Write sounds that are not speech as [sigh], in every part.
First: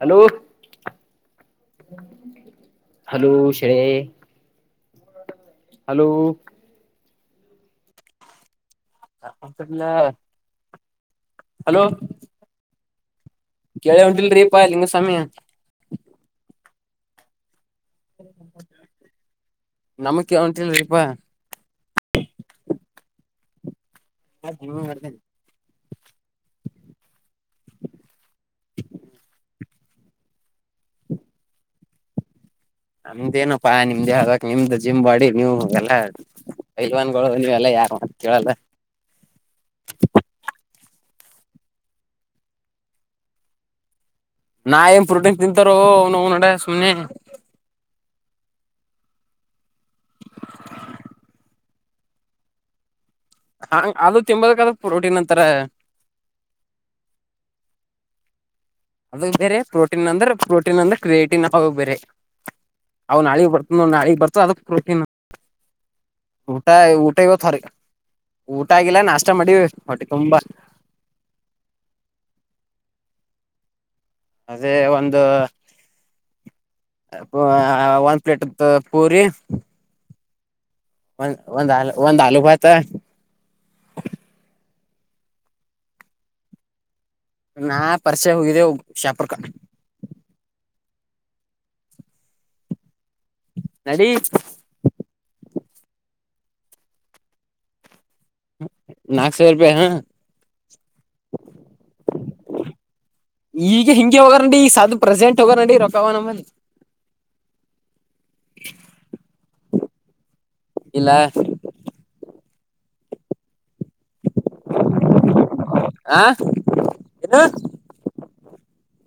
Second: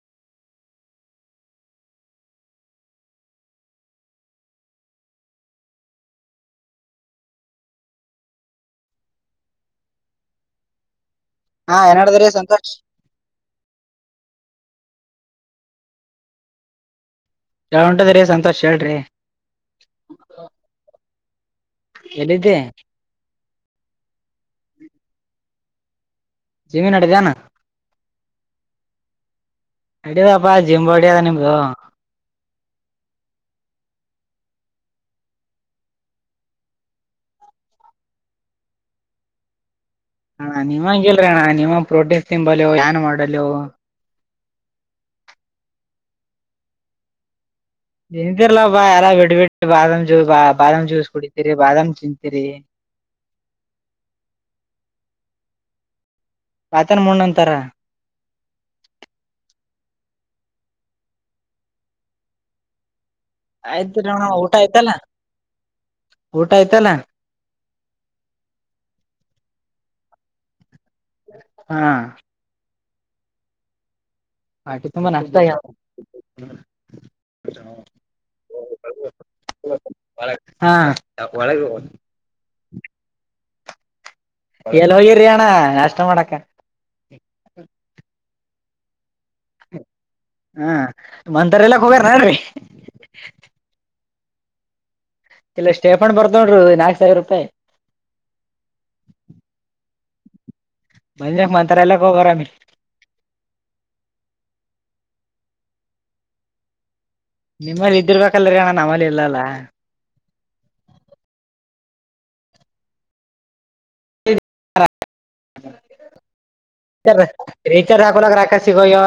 Hello hello ಶೇ hello ಅಪ್ಪಲ್ಲ ಹಾ ಏನ್ಡದ್ರಿ ಸಂತೋಷ್ ಕೆೇಳ ಉಂಟಲ್ರಿೀ ಪಾಯಲಿಂಗ ಸಮಯ ಯಾವ ಉಂಟದ್ರಿ ಸಂತೋಷ ಹೇಳ್ರಿ ನಮಗ್ ಕೇಳ ಹೊಂಟಿಲ್ರಿಪಾ ಎಲ್ಲಿದ್ದೆ ಹ ನೀ ಬರ್ತೇನೆ ಜಮೀನ್ ಅಡ ಜಾನ ಹ್ಮ ನಡ್ಯದಪ್ಪಾ ಜಿಮ್ ಹೊಡ್ಯದ ನಿಮ್ದು ನಮ್ದೇನಪ್ಪಾ ನಿಮ್ದೇ ಹಕ್ ನಿಮ್ದು ಜಿಮ್ ಮಾಡಿ ನೀವು ಎಲ್ಲ ಲ್ವಾನ್ ನೀವೆಲ್ಲ ಯಾಕ ಕೇಳಲ್ಲ ಹ ನೀವ ಹಂಗಲ್ ಅಣ್ಣ ನಿವಂಗ ಪ್ರೋಟೆಸ್ ಸಿಂಬಲ್ ಏನ್ ಮಾಡಲ್ ನಾ ಏನ್ ಪ್ರೋಟೀನ್ ತಿಂತಾರ ಅವ ನ ನಡೆ ಸುಮ್ಮನೆ ತಿಂತಿರ್ಾ ಬಾ ಎಲ್ಲಾ ಬಿಡ್ ಬಿಟ್ಟ ಬಾದಾಮ ಜ ಬ ಬಾದಾಮ ಜೂಸ್ ಕುಡಿತೀರಿ ಬಾದಾಮ ತಿಂತೀರಿ ಹಾ ಅದು ತಿಂಬದಾದ ಪ್ರೋಟೀನ್ ಅಂತಾರ ಆತನ ಮೂೋಣ್ಣಂತಾರ ಅದ ಬೇರೆ ಪ್ರೋಟೀನ್ ಅಂದ್ರೆ ಪ್ರೋಟೀನ್ ಅಂದ್ರೆ ಕ್ರಿಯೇಟಿನ್ ಹ ಬೇರೆ ಅವ ನಾಳಗ್ ಬರ್ತ ನೋ ಆಯ್ತ್ ನಾಳಿಗ್ ಅಣ್ಣ ಬರ್ತ ಊಟ ಅದಕ್ ಆಯ್ತಲ್ಲ ಪ್ರೋಟೀನ್ ಊಟ ಊಟ ಇವತ್ರ ಊಟ ಆಗಿಲ್ಲ ನಾಷ್ಟ ಮಾಡಿ ಹೊಟ್ಟೆ ತುಂಬಾ ಹಾ ಅದೇ ಹೊಟ್ಟಿ ತುಂಬಾ ಒಂದು ನಾಷ್ಟ ಆಗ್ಯಾವ ಒಂದ್ ಪ್ಲೇಟ್ ಪೂರಿ ಹಾ ಒಂದ್ ಒಂದ್ ಹಾಲು ಒಂದ್ ಹಾಲುೂ ಪತ ಎಲ್ಲ ಹೋಗಿರಿಣ್ಣ ನಷ್ಟ ಮಾಡಕ್ಕ ನಾ ಪರಿಚೆ ಹೋಗಿದ್ದೆೋಗ ಶಾಪುರ್ ಕ ಹಾ ಮಂತಾರೆ ಎಲ್ಲಕ್ ಹೋಗ್ಯಾರ ನಡ್ರಿ ನಡಿೀ ಇಲ್ಲ ಸ್ಟೇಫನ್ ಬರ್ದೋಡರು ನಾಲ್ಕ್ು ಸಾವಿರ ರೂಪಾಯಿ ನಾಕ್ ಸಾವ ರೂಪಾಯಿ ಹಾ ಬಂದ್ಯಕ್ ಮಂತರ ಎಲ್ಲಕ್ ಹೋಗರಾಮಿ ಈಗ ಹಿಂಗಗೆ ಹೋಗಾರಡಿ ಈ ಸದು ಪ್ರೆಸೆಂಟ್ ತಗ ನಡಿರ ಪವ ನಮ್ಮನ್ನ ನಿಮ್ಮಲ್ಲಿ ಇದರ್ಬೇಕಲ್ರಿೀ ಅಣ್ಣ ನಮ್ಮಲ್ಲಿ ಇಲ್ಲಲ್ಲ ಇಲ್ಲ ಆ ಏನು ರೀಚರ್ ಹಾಕಲ ರಾಕಾಶ ಸಿಗೋಯವ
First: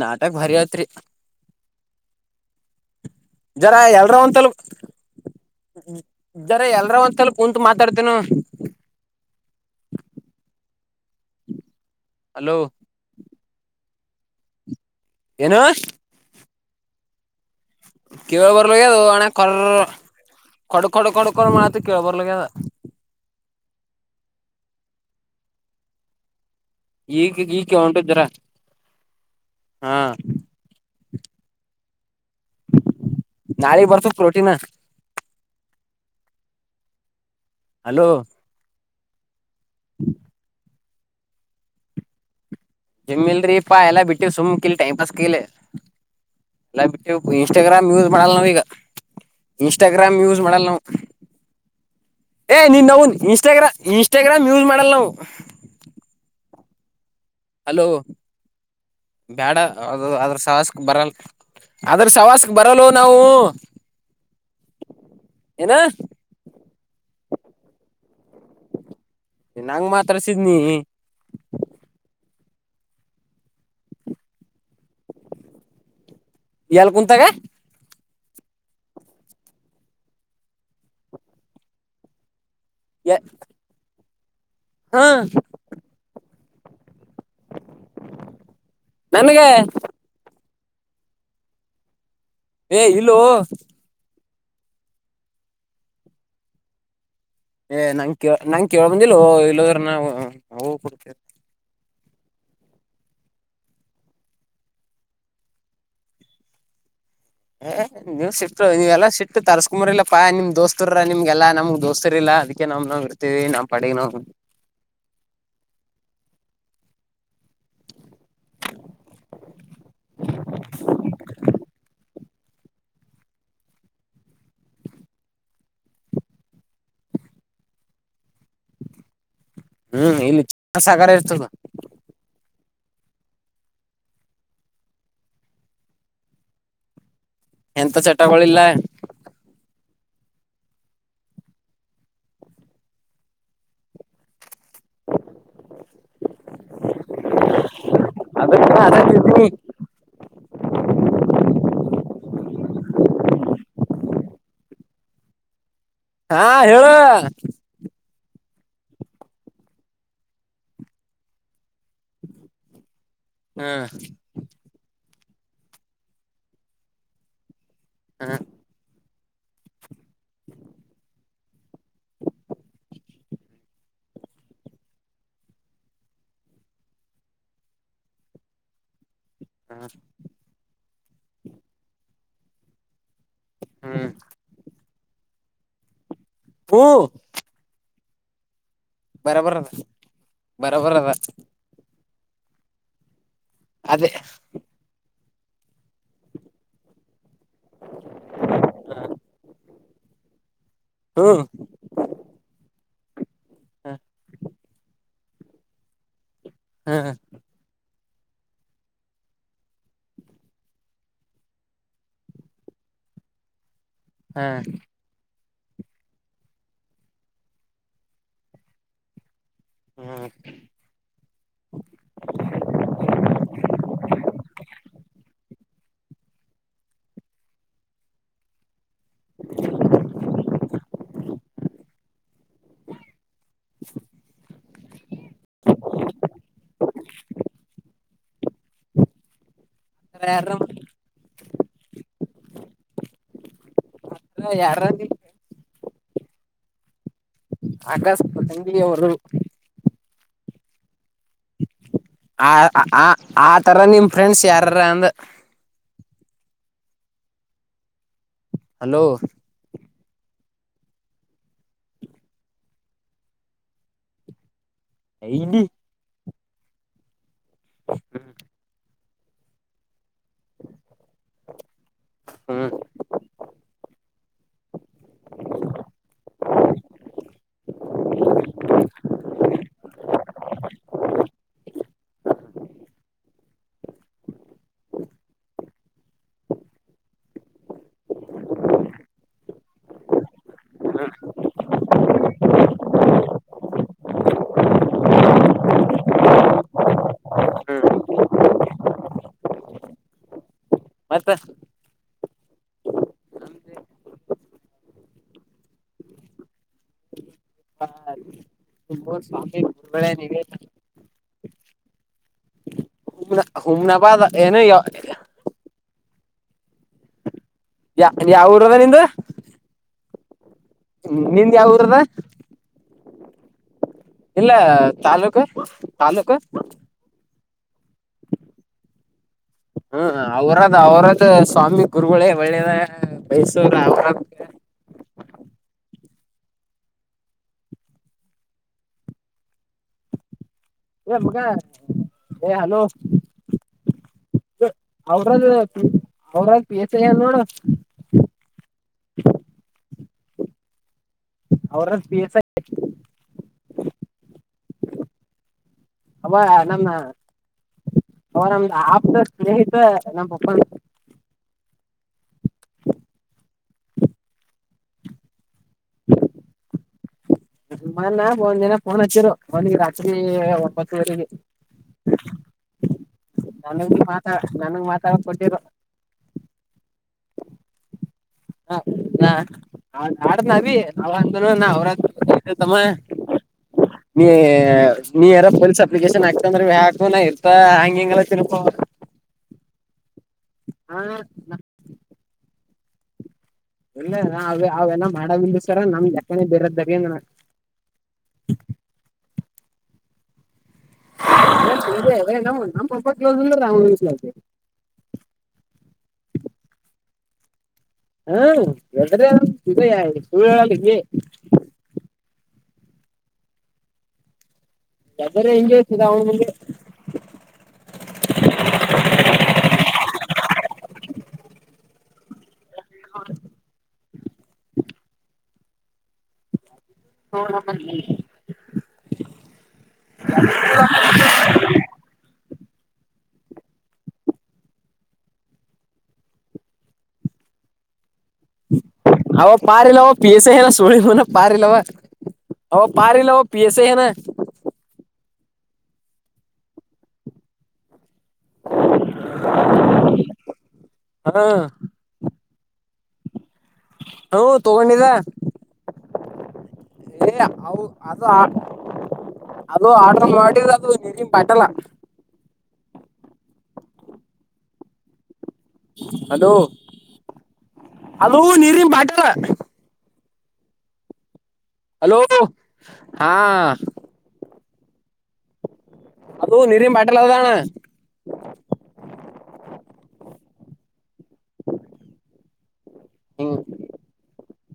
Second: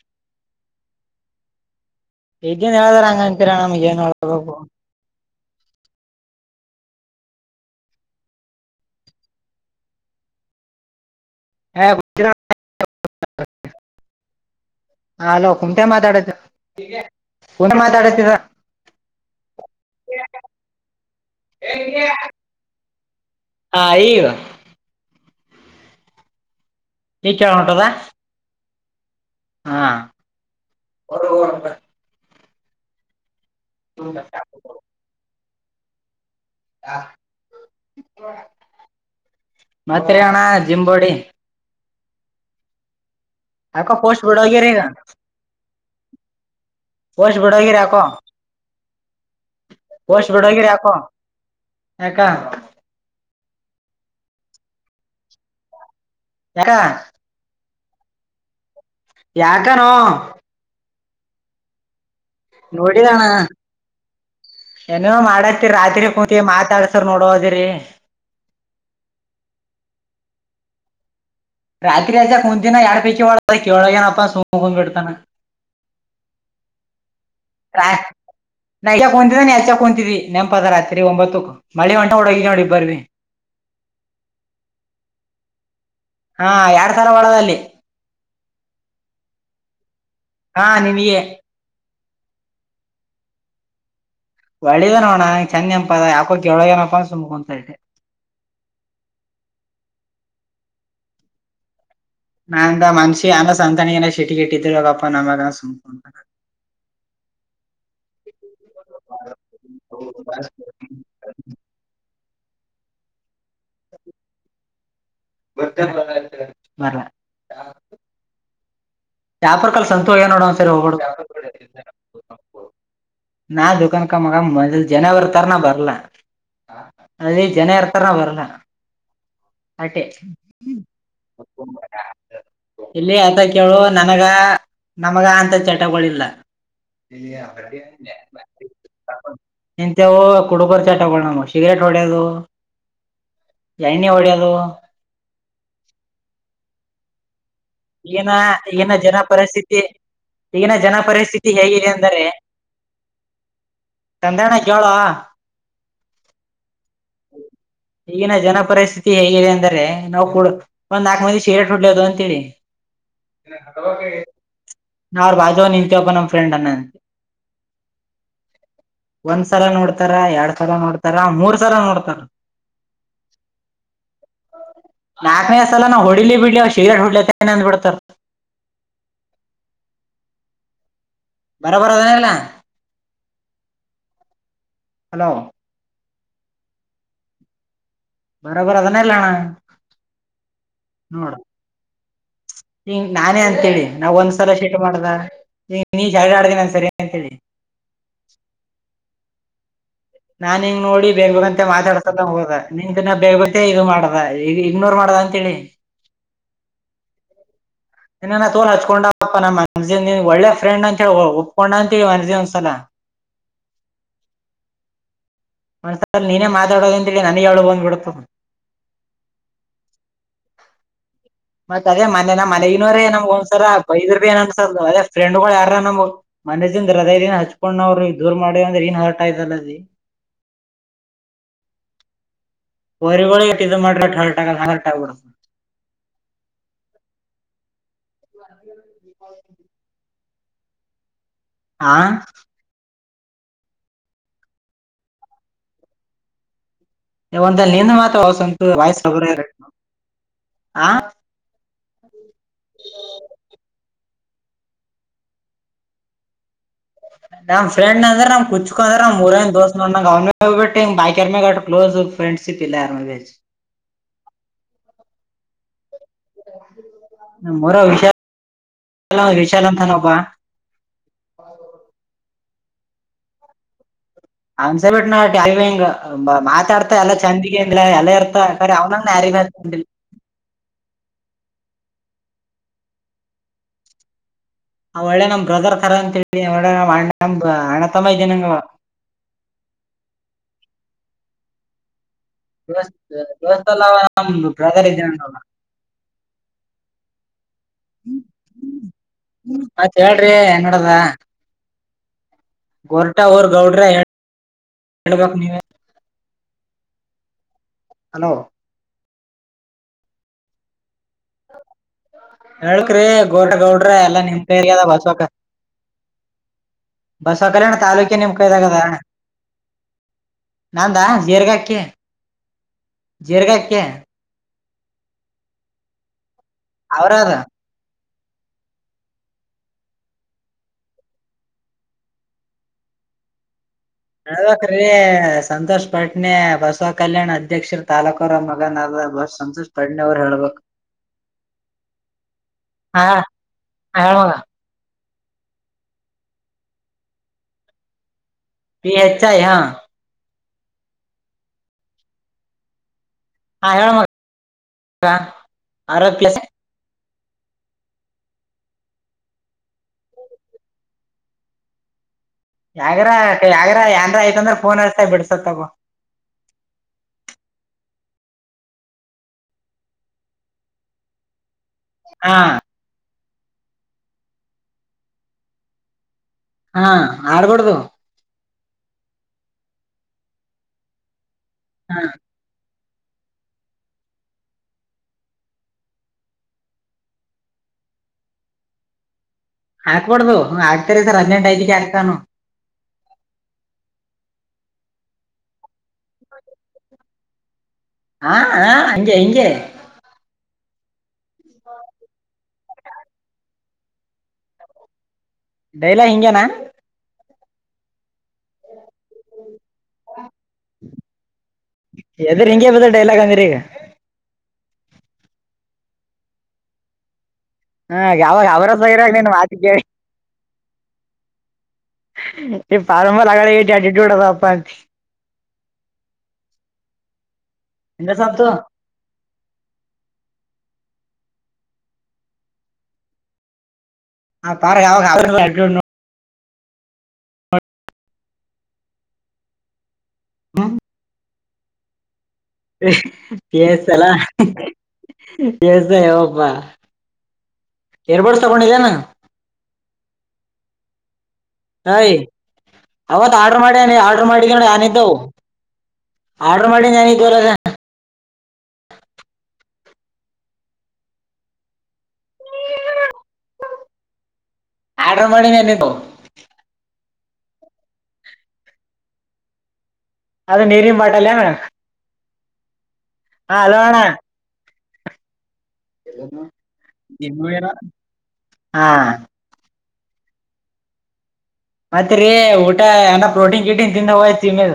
ನಾಟಕ್ ಭರಿಯತ್ರಿ ಹಗೇನ್ ಹೇಳದ್ರ ಹಂಗಂತೀರ ನಮ್ಗೆ ಏನ್ ಹೋಳ್ಬೇಕು ಇದ್ದಾರೆ ಎಲ್ರ ಒಂದ್ಸಲಪ ಕುಂತು ಮಾತಾಡ್ತೇನ ಹಾ ಹಲೋ ಹಾ ಹಲೋ ಏನು ಕುಮತ ಮಾತಾಡತ ಕವಳ ಬರಲದು ಅ ಕ ಕಡು ಕೊಡು ಕಡು ಕೊಡ ಮಾಡತ ಕೇಳ ಬರ್ಲದ ಹಯವ ಈಗ ಕೇಳ ಈಗ ಹೊಂಟದ ಹೊಂಟಿದೀರ ಹಾ ಒ ಹಣ ನಾಳೀ ಬರ್ತು ಪ್ರೋಟಿನ್ ಹಾ ಹಲೋ ಮತ್ರಿ ಆಣ ಜಿಂಬೋಡಿ ಜಿಮಿ ಇಲ್ರರಿ ಪಾ ಯಾಕೋ ಎಲ್ಲಾ ಪೋಸ್ಟ್ ಬಿಟ್ಟು ಸುಮ್ ಬಿಡೋಗಿರಿ ಕಲಿ ಈಗ ಟೈಮ್ ಪಾಸ್ ಕಿಲಿ ಎಲ್ಲ ಬಿಟ್ಟೆ ಪೋಸ್ಟ್ ಬಿಡೋಗಿರಿ ಇನ್ಸ್ಟಾಗ್ರಾಮ್ ಯಾಕೋ ಯೂಸ್ ಮಾಡಲ್ ನಾವ ಈಗ ಇನ್ಸ್ಟಾಗ್ರಾಮ್ ಪೋಸ್ಟ್ ಯೂಸ್ ಮಾಡಲ್ ಬಿಡೋಗಿರಿ ನಾವು ಯಾಕೋ ಯಾಕ ಏ ನೀನ್ ಅವುನ್ ಇನ್ಸ್ಟಾಗ್ರಾಮ್ ಇನ್ಸ್ಟಾಗ್ರಾಮ್ ಯೂಸ್ ಮಾಡಲ್ಲ ನಾವು ಯಕ ಹಲೋ ಬೇಡ ಯಾಕನೋ ಅ ಅದ್ರ ಸಾವಸಕ್ ಬರಲ್ಲ ಅದ್ರ ಸವಾಸ್ಕ್ ಬರಲ್ಲ ನಾವು ನೋಡಿದಣ ಏನೋ ಮಾಡತಿ ಏನ ರಾತ್ರಿ ಕುತಿ ಮಾತಾಡ್ಸರ್ ನೋಡದಿರಿ ನಂಗ್ ಮಾತ್ರಸಿದ್ನಿ ರಾತ್ರಿ ಅಸ ಕುಂತಿನ ಎರಡ್ ಪೈಕಿ ಒಳ ಕೇಳಳಗಏನಪ್ಪ ಸುಮಕೊಂಡ್ ಬಿಡ್ತಾನ ಎಲ್ ಕುಂತಾಗ ನಾಕ್ ಕುಂತಿದ್ದ ನೀ ಯಚ್ಚಾಕ್ ಕುಂತಿದ್ದಿ ನೆನಪದ ರತ್ರಿ ಒಂಬತ್ತುಕ್ ಮಳಿ ಒಂಟ ಹಡಗ ನೋಡಿ ಬರ್ವಿ ಹಾ ಹಾ ಎಡ್ ತರ ಒಳದಲ್ಲಿ ನನಗ ಹಾ ನೀನಿಯೇ ಏ ಇಲ್ಲೂ ಒಳ್ಳದ ನೋಡಣಗೆ ಚಂದೆಂಪ ಅ ಯಾಕೋ ಕೆಳಗೆನಪ್ಪ ಏ್ ನಂ ಕ ನಂಗೆ ಕೇಳಬಂದಿಲ್ಲ ಇಲ್ಲ್ರ ನ ನ ಕೊಡ್ತೇ ನಾನಂತ ಮನ್ಷಿ ಅನ್ನ ಸಂತಾನಿ ಶಟ ಕಟ್ಟಿದ್ದ ಬಪ್ಪಾ ನಮ್ಮ ಏ ನೀವು್ ಶಿಫ್ಟ್ ನೀವೆಲ್ಲಾ ಶಿಫ್ಟ್ ತರ್ಸ್ಕೊಂಬಾರಲ್ಲಾಪ್ಪಾ ನಿಮ್ ದೋಸ್ತರ ನಿಮ್ಗೆಲ್ಲಾ ನಮಗ್ ದೋಸ್ತರ್ಲ್ಲಾ ಅದಕ್ಕೆ ನ ನ ಬಿರ್ತೀವಿ ನಾ ಪಡಗನ ಬ ಮ ನೋಡ ಒಂದ್ಸರಿ ಹೋಗ್ಬ [inaudible] ನಾ ದದುಕಾನ ಕ ಮ ಮೆ ಜನವ ತನಾ ಭರಲ ಅದಲ್ಲಿ ಜನ ಇರ್ತಾರ ನ ಬರಲ್ಲ ಆಂಟಿ ಹ್ಮ್ ಇಲ್ಲಿ ಸಾಗರ ಇರ್ತದ ಇಲ್ಲಿ ಆತ ಕೇಳು ನನಗ ನಮಗ ಅಂತ ಚಟಗಳಿಲ್ಲ ಇಲ್ಲಿ ಬ ಚಟಗೊಳಿಲ್ಲ ನಿಂತೆವು ಕುಡುಕರ್ ಚಟ ಬ ನ ಶಿಗರೆೇಟ್ ಹೊಡೆದು ಎಣ್ಣೆ ಎಡೆಯದು [inaudible] ಏನ ಅದಕ್ಕ ಏನ ಜನ ಅದ ಪರಿಸ್ಥಿತಿ [unintelligible] ಈಗಿನ ಜನ ಪರಿಸ್ಥಿತಿ ಹೇಗಿದೆ ಅಂದರೆ ಚಂದಣ್ಣ ಕೇಳ [unintelligible] ಹ [inaudible] ಹಾ ಹೇಳ ಈಗಿನ ಜನ ಪರಿಸ್ಥಿತಿ ಹೇಗಿದೆ ಅಂದರೆೆ ನಾವು ಕೂಡ ಒಂದ್ ನಾಲ್ಕು ಮಂದಿ ಶೀರೆಟ್ ಹಡ್ಲದು ಅಂತೇಳಿ [unintelligible] ಹ್ಮ್ ಹಟಕ್ಕೆ [unintelligible] ನಾ ಅವ್ರ ಬಾಜವ ನಿನ್ಂತ ಒಬ ನಮ್ಮ್ ಫ್ರೆಂಡ್ ಅನ್ನ ಅಂತೆ. ಹ್ಮ [unintelligible] ಒಂದ್ಸಲ ನೋಡ್ತಾರ ಎರಡ್ ಸಲ ನೋಡ್ತಾರ ಮೂರ್ ಸಲ ನೋಡ್ತಾರ [unintelligible] [inaudible] ನಾಕನೇ ಸಲ ನಾವವು ಹೊಡಿಲಿ ಬಿಡ್ಲಿವ ಸಿಗರೆಟ್ ಹುಡ್ಲಿತನೆ ಅಂದಬಿಡ್ತಾರ [unintelligible] ಹಾ [unintelligible] ಬರಬರ ಅದಲ್ಲ [unintelligible] ಹ್ಮ್ [unintelligible] ಹಲೋ [unintelligible] ಹೂ ಬರಬರ ಅದನ್ನ ಎಲ್ಲಣ ಬರಬರದ ಬರಬರದ ನೋಡ ಹಂಗ ನಾನೇ ಅಂತೇಳಿ ಅದೇ ನಾವ ಒಂದ್ಸಲ ಶೀಟ ಮಾಡ್ದ ನೀಜ್ ಹರಡ ಆಡ್ದ ನನ್ ಸರಿ ಅಂತ ಹೇಳಿ. ನಾನ್ ಹಿಂಗ ನೋಡಿ ಬೇಗ್ ಹ್ಮ್ ಬಂತ ಮಾತಾಡ್ಸದಂಗ ಹೋದ ನಿ ಬೇಗ ಇದು ಮಾಡದ ಈ ಇಗ್ನೋರ್ ಮಾಡದ ತಿಳಿ ಹ್ಮ್ ಇನ್ನ ತೋಲ್ ಹಚ್ಕೊಂಡಪ್ಪ ನಮ್ಮ ಮನನ್ ಒಳ್ಳೆ ಫ್ರೆಂಡ್ ಅಂತ ಹೇಳಿ ಒಪ್ಕೊಂಡ ಅಂತೀವಿ ಮನಜಿ ಒಂದ್ಸಲ. ಹಾ ಹ ಸರ್ ನೀನೇ ಮಾತಾಡೋದಂದಿ ನನ್ಗೆ ಅಳು ಬಂದ್ಬಿಡತು ಹ್ಮ ಮತ್ತ ಅದೇ ಮನೆ ನಮ್ಮ ಮನೆಗಿನೋರೇ ನಮ್ ಒಂದಸರ ಬೈದರ್ ಬಿ ಏನ್ ಅನ್ಸಲ್ಲ ಅದೇ ಫ್ರೆಂಡ್ಗಳು ಯಾರ. ನಮ ಮನಸಿಂದ ಹೃದಯ ದಿನ ಹಚ್ಕೊಂಡವರು ದೂರ್ ಮಾಡಿ ಅಂದ್ರೆ ಏನ್ ಹರ್ಟ್ ಆಯ್ಲ್ಲದೀ ಹೊರಿ ಒ ಮಾಡ್ರರಟಕ ನಟಬಡ. ವೇರ. ಹಾ ಮತ್ರ ಯಾರಾ ನೀ ಒಂದಲ್ಲಿ ನಿಂದ ಮಾತ್ರ ಆಕಾಶ್ ವಸಂತ ಪತಂಗಿ ಅವರು ವಯಸ್ಸಬರ ಇರ ನ ಆ ಆ ಆ ಆ ತರ ನಿಮ್ ಫ್ರೆಂಡ್ಸ್ ಯಾರಾರ ಅಂದ ನಮ ಫ್ರೆಂಡ್ ಅಂದ್ರೆ ನಮ್ ಕುಚ್ಕೋ ಅ್ರ ಹಲೋ ನಮ್ ಊರದ ದೋಸ್ ಅವ್ನ ಮ್ಯಾಗ್ ಬಿಟ್ ಬಾಕಿ ಯಾರ್ ಮ್ಯಾಗ ಅಟ್ ಕ್ಲೋಸ್ ಫ್ರೆಂಡ್ಸ್ ಇದಿಲ್ಲ. [unintelligible] ನಮ್ಮೂರ ವಿಷಯ [unintelligible] ಹ್ಮ್ ಅನ್ಸ ಬಿಟ್ಟ ನ ಟಂಗ ಮಾತಾಡ್ತಾ ಎಲ್ಲಾ ಚಂದಗಲ ಎಲ್ಲ ಇರ್ತ ಅವನಂಗ ಯಾರ ಅವ ನ ಅನತ ಮೈ ಜನಂಗಾ ಹ ದ ದೋಸ್ತಲ್ಲ ನ [unintelligible] ಇದಲ್ಲ ಮತ್ತತ್ ಹೇಳ್ರಿ ಏನ ಮತ್ತೆ ಗೋರ್ಟ ಅವರ್ ಗೌಡ್ರ ಹೇಳ್ಬೇಕು ನೀವೇ ಹಲೋ ನೀವಲ್ಲ ಹೇಳಳ್ಕ್ರೀ ಗೌಡಗೌಡ್ರ ಎಲ್ಲಾ ಹುಮ್ನಾಬಾದ್ ನಿಮ ಏನು ಯ ಏರಿಯದ ಬಸ್ ಹಕ ಬಸ್ ಸಕಲಣ್ಣ ಯಾ ತಾಾಲೂಕೆ ನಿಮ್ ಯಾವ ಊರದ ಕೈದಾಗದಣ್ಣ ನಿಂದು ನಾಂದಾ ನಿಂದ್ ಜೀರ್ಗಾ ಯಾವ ಅಕ್ಕಿ ಊರದ ಜೀರ್ಗಾಕ್ಕಿ ಇಲ್ಲ ತಾಲೂಕ ತಾಲೂಕು ಅವ್ರದ ಹ್ಮ ಅವ್ರದ್ ಅವರದ ಸ್ವಾಮಿ ಗುರುಗಳೇ ಒಳ್ಳೇದ ಬಯಸ ಹಳ್ಬೇಕಕ್್ರೀ ಸಂತೋಷ ಪಟ್ನೆ ಬಸವ ಕಲ್ಯಾಣ್ ಅಧ್ಯಕ್ಷರ ತಾಲೂಕ ಅವ್ರ ಮಗನ ಅ ಬ ಸಂತೋಷ್ ಪಟ್ನೆ ಅವ್ರು ಹೇಳ್ಬೇಕು ಮುಗ ಏ ಹಲೋ ಹಾ ಹೇಳಮಗ ಅವ್ರದ ಅವ್ರದ್ ಪಸ ನೋಡ ಪ ಹೆಚ್ಐ ಹಾ ಅವರ ಪ ಎಸ್ ಹಾ ಹೇಳ ಮ ಅಬ್ಬ ನನ್ನ ಅವರಮ್ದ ಆಪ್ತ ಸ್ನೇಹಿತ ನಮ್ಮ ಪಪ್ಪ ಯಗ ಯಾಗ್ರ ಯಏಂದ್ರ ಆಯ್ತಂದ್ರ ಫೋನ್ ಹೇಳ್ತಾ ಬಿಡ್ಸತ್ತಗ [unintelligible] ಮ್ಮನ್ ಒಂದ್ ಜನ ಪೋನ್ ಹಚ್ಚಿರು ಒಂದಗ ರಾತ್ರಿ ಒಂಬತ್ತುವರೆಗೆ ಹಾ ನನಗ ಮಾತಾ ನನಗೆ ಮಾತಾಡ ಕೊಟ್ಟಿರ ಹಾ ಆಡ್ಬಡ್ದ ಹ ನಾ ಆಡ್ ನೀ ನಾವಂತ ನ ಹ ಅವ್ರಮ್ಮ ಹ ನೀ ನೀ ಯಾರ ಪೊಲೀಸ್ ಅಪ್ಲಿಕೇಶನ್ ಆಗ್ತಂದ್ರ ಯಾಕ ನ ಇರ್ತಾ ಹಂಗ ಹಂಗಲ್ಲ ತಿರ್ಪ ಹಾಕ್ಬಡ್ದು ಆಗ್ತಾರ ಸರ್ ಹದಿನೆಂಟ ಐದಕ್ಕೆ ಆಗ್ತಾನು ಇಲ್ಲ ಅವೆಲ್ಲ ಮಾಡಾವಿಲ್ಲ ಸರ ನಮ್ ಕ್ಕನ ಬೇರೆದ್ದಾಗಂದ ಹಾ ಹ ಅಂಜೆ ಹಂಜಗೆ ಹಾ ಅೇ ನಮ್ಮ ನಮ್ಮ ಹಬ್ಬ ಕೆಲೋಿಂದಿಸಲವಿ ಡೈಲ ಹಿಂಗನಾ ಹಾ ಎದ್ರ ಇ ಸುಗೆ ಪ್ರಿಂಗಗೆ ಬದ ಡೈಲಾಗ್ ಅಂದ ರ ಯ್ದರ ಹೆಿಂಗಗೆತದೆ ಅವನ ಮುಂದೆ ಹಾ ಯಾವಾಗ ಅವರ ಇರಾಗ ನೀನು ಮಾತಿ ಕೇಳಿ ಹ್ಮ ಈ ಬಾರಂಂಬಾರ ಆಗಟಿಟ್ಯೂಡ್ ಅದಪ್ಪ ಅಂತ ಹೌಮ್ಮ ಹಿಂಗ ಸಂತು [unintelligible] ಹ ಪ ಅವಾಗ ಅವ ಪಾರಿಲ್ಲವ ಪಿ ಎಸ ಎಲ್ಲ ಸಳಿನ ಪಾರಿಲ್ಲವಾ ಸಲ ಎಸ ಹಪ್ಪಾ ಎರ್ ಬಡ್ ತಗೊಂಡಿದಾನ ಹಾ ಅಯ್ ಅವತ್ ಆರ್ಡ್ರ ಮಾಡ್ಯನಿ ಆರ್ಡ್ರ ಹ್ಮ ಮಾಡಿದ ನೋಡ ತಗೊಂಡಿದ ಏನಿದ್ದವು ಆರ್ಡರ್ ಮಾಡಿ ನಾನ ಈ ಏ ತರಸ ಅವು ಅದು ಅದು ಆರ್ಡ್ರ ಮಾಡಿಿದ ಅದದು ನೀನ್ ಪಟಲ್ಲ ಆರ ಹಲೋ ಹಲೋ ನೀರಿಮ ಬಾಟ ಅದ ನೀರಿ ಪಾಟಲ್ಲಯ ಮೇ ಹಲೋ ಹಾ ಹಲೋ ಅದು ನೀರಿನ ಬಾಟಲ್ ಅದಣ ಇನ್ನೇನು ಹಾ ಮತ್ ರಿ ಊಟ ಅನ್ನ ಹ್ಮ್ ಪ್ರೋಟೀನ್ ಕಿಟೀನ್ ತಿಂದ ಹೋಗಯ್ತಿ ಮೇ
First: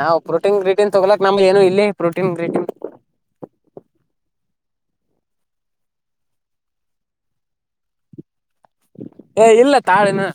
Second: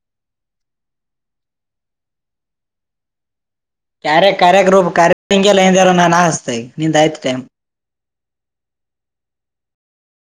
ನಾವ್ ಪ್ರೋಟೀನ್ ಗ್ರೀಟೀನ್ ತೊಗಲಕ್ ನಮ್ದ್ ಏನು ಇಲ್ಲಿ ಪ್ರೋಟೀನ್ ಗ್ರೀಟೀನ್ ಯಾರೆ ಕಾರ್ಯಕ್ ರೂಪ ಕಾರ್ಯ ಹಿಂಗೆಲ್ಲ ಹಿಂದಾರ ನಾನನ್ ಆಸ್ತ ನಿಂದ್ ಆಯ್ತ ಟೈಮ್ ಏ ಇಲ್ಲ ತಾಳ ಇನ್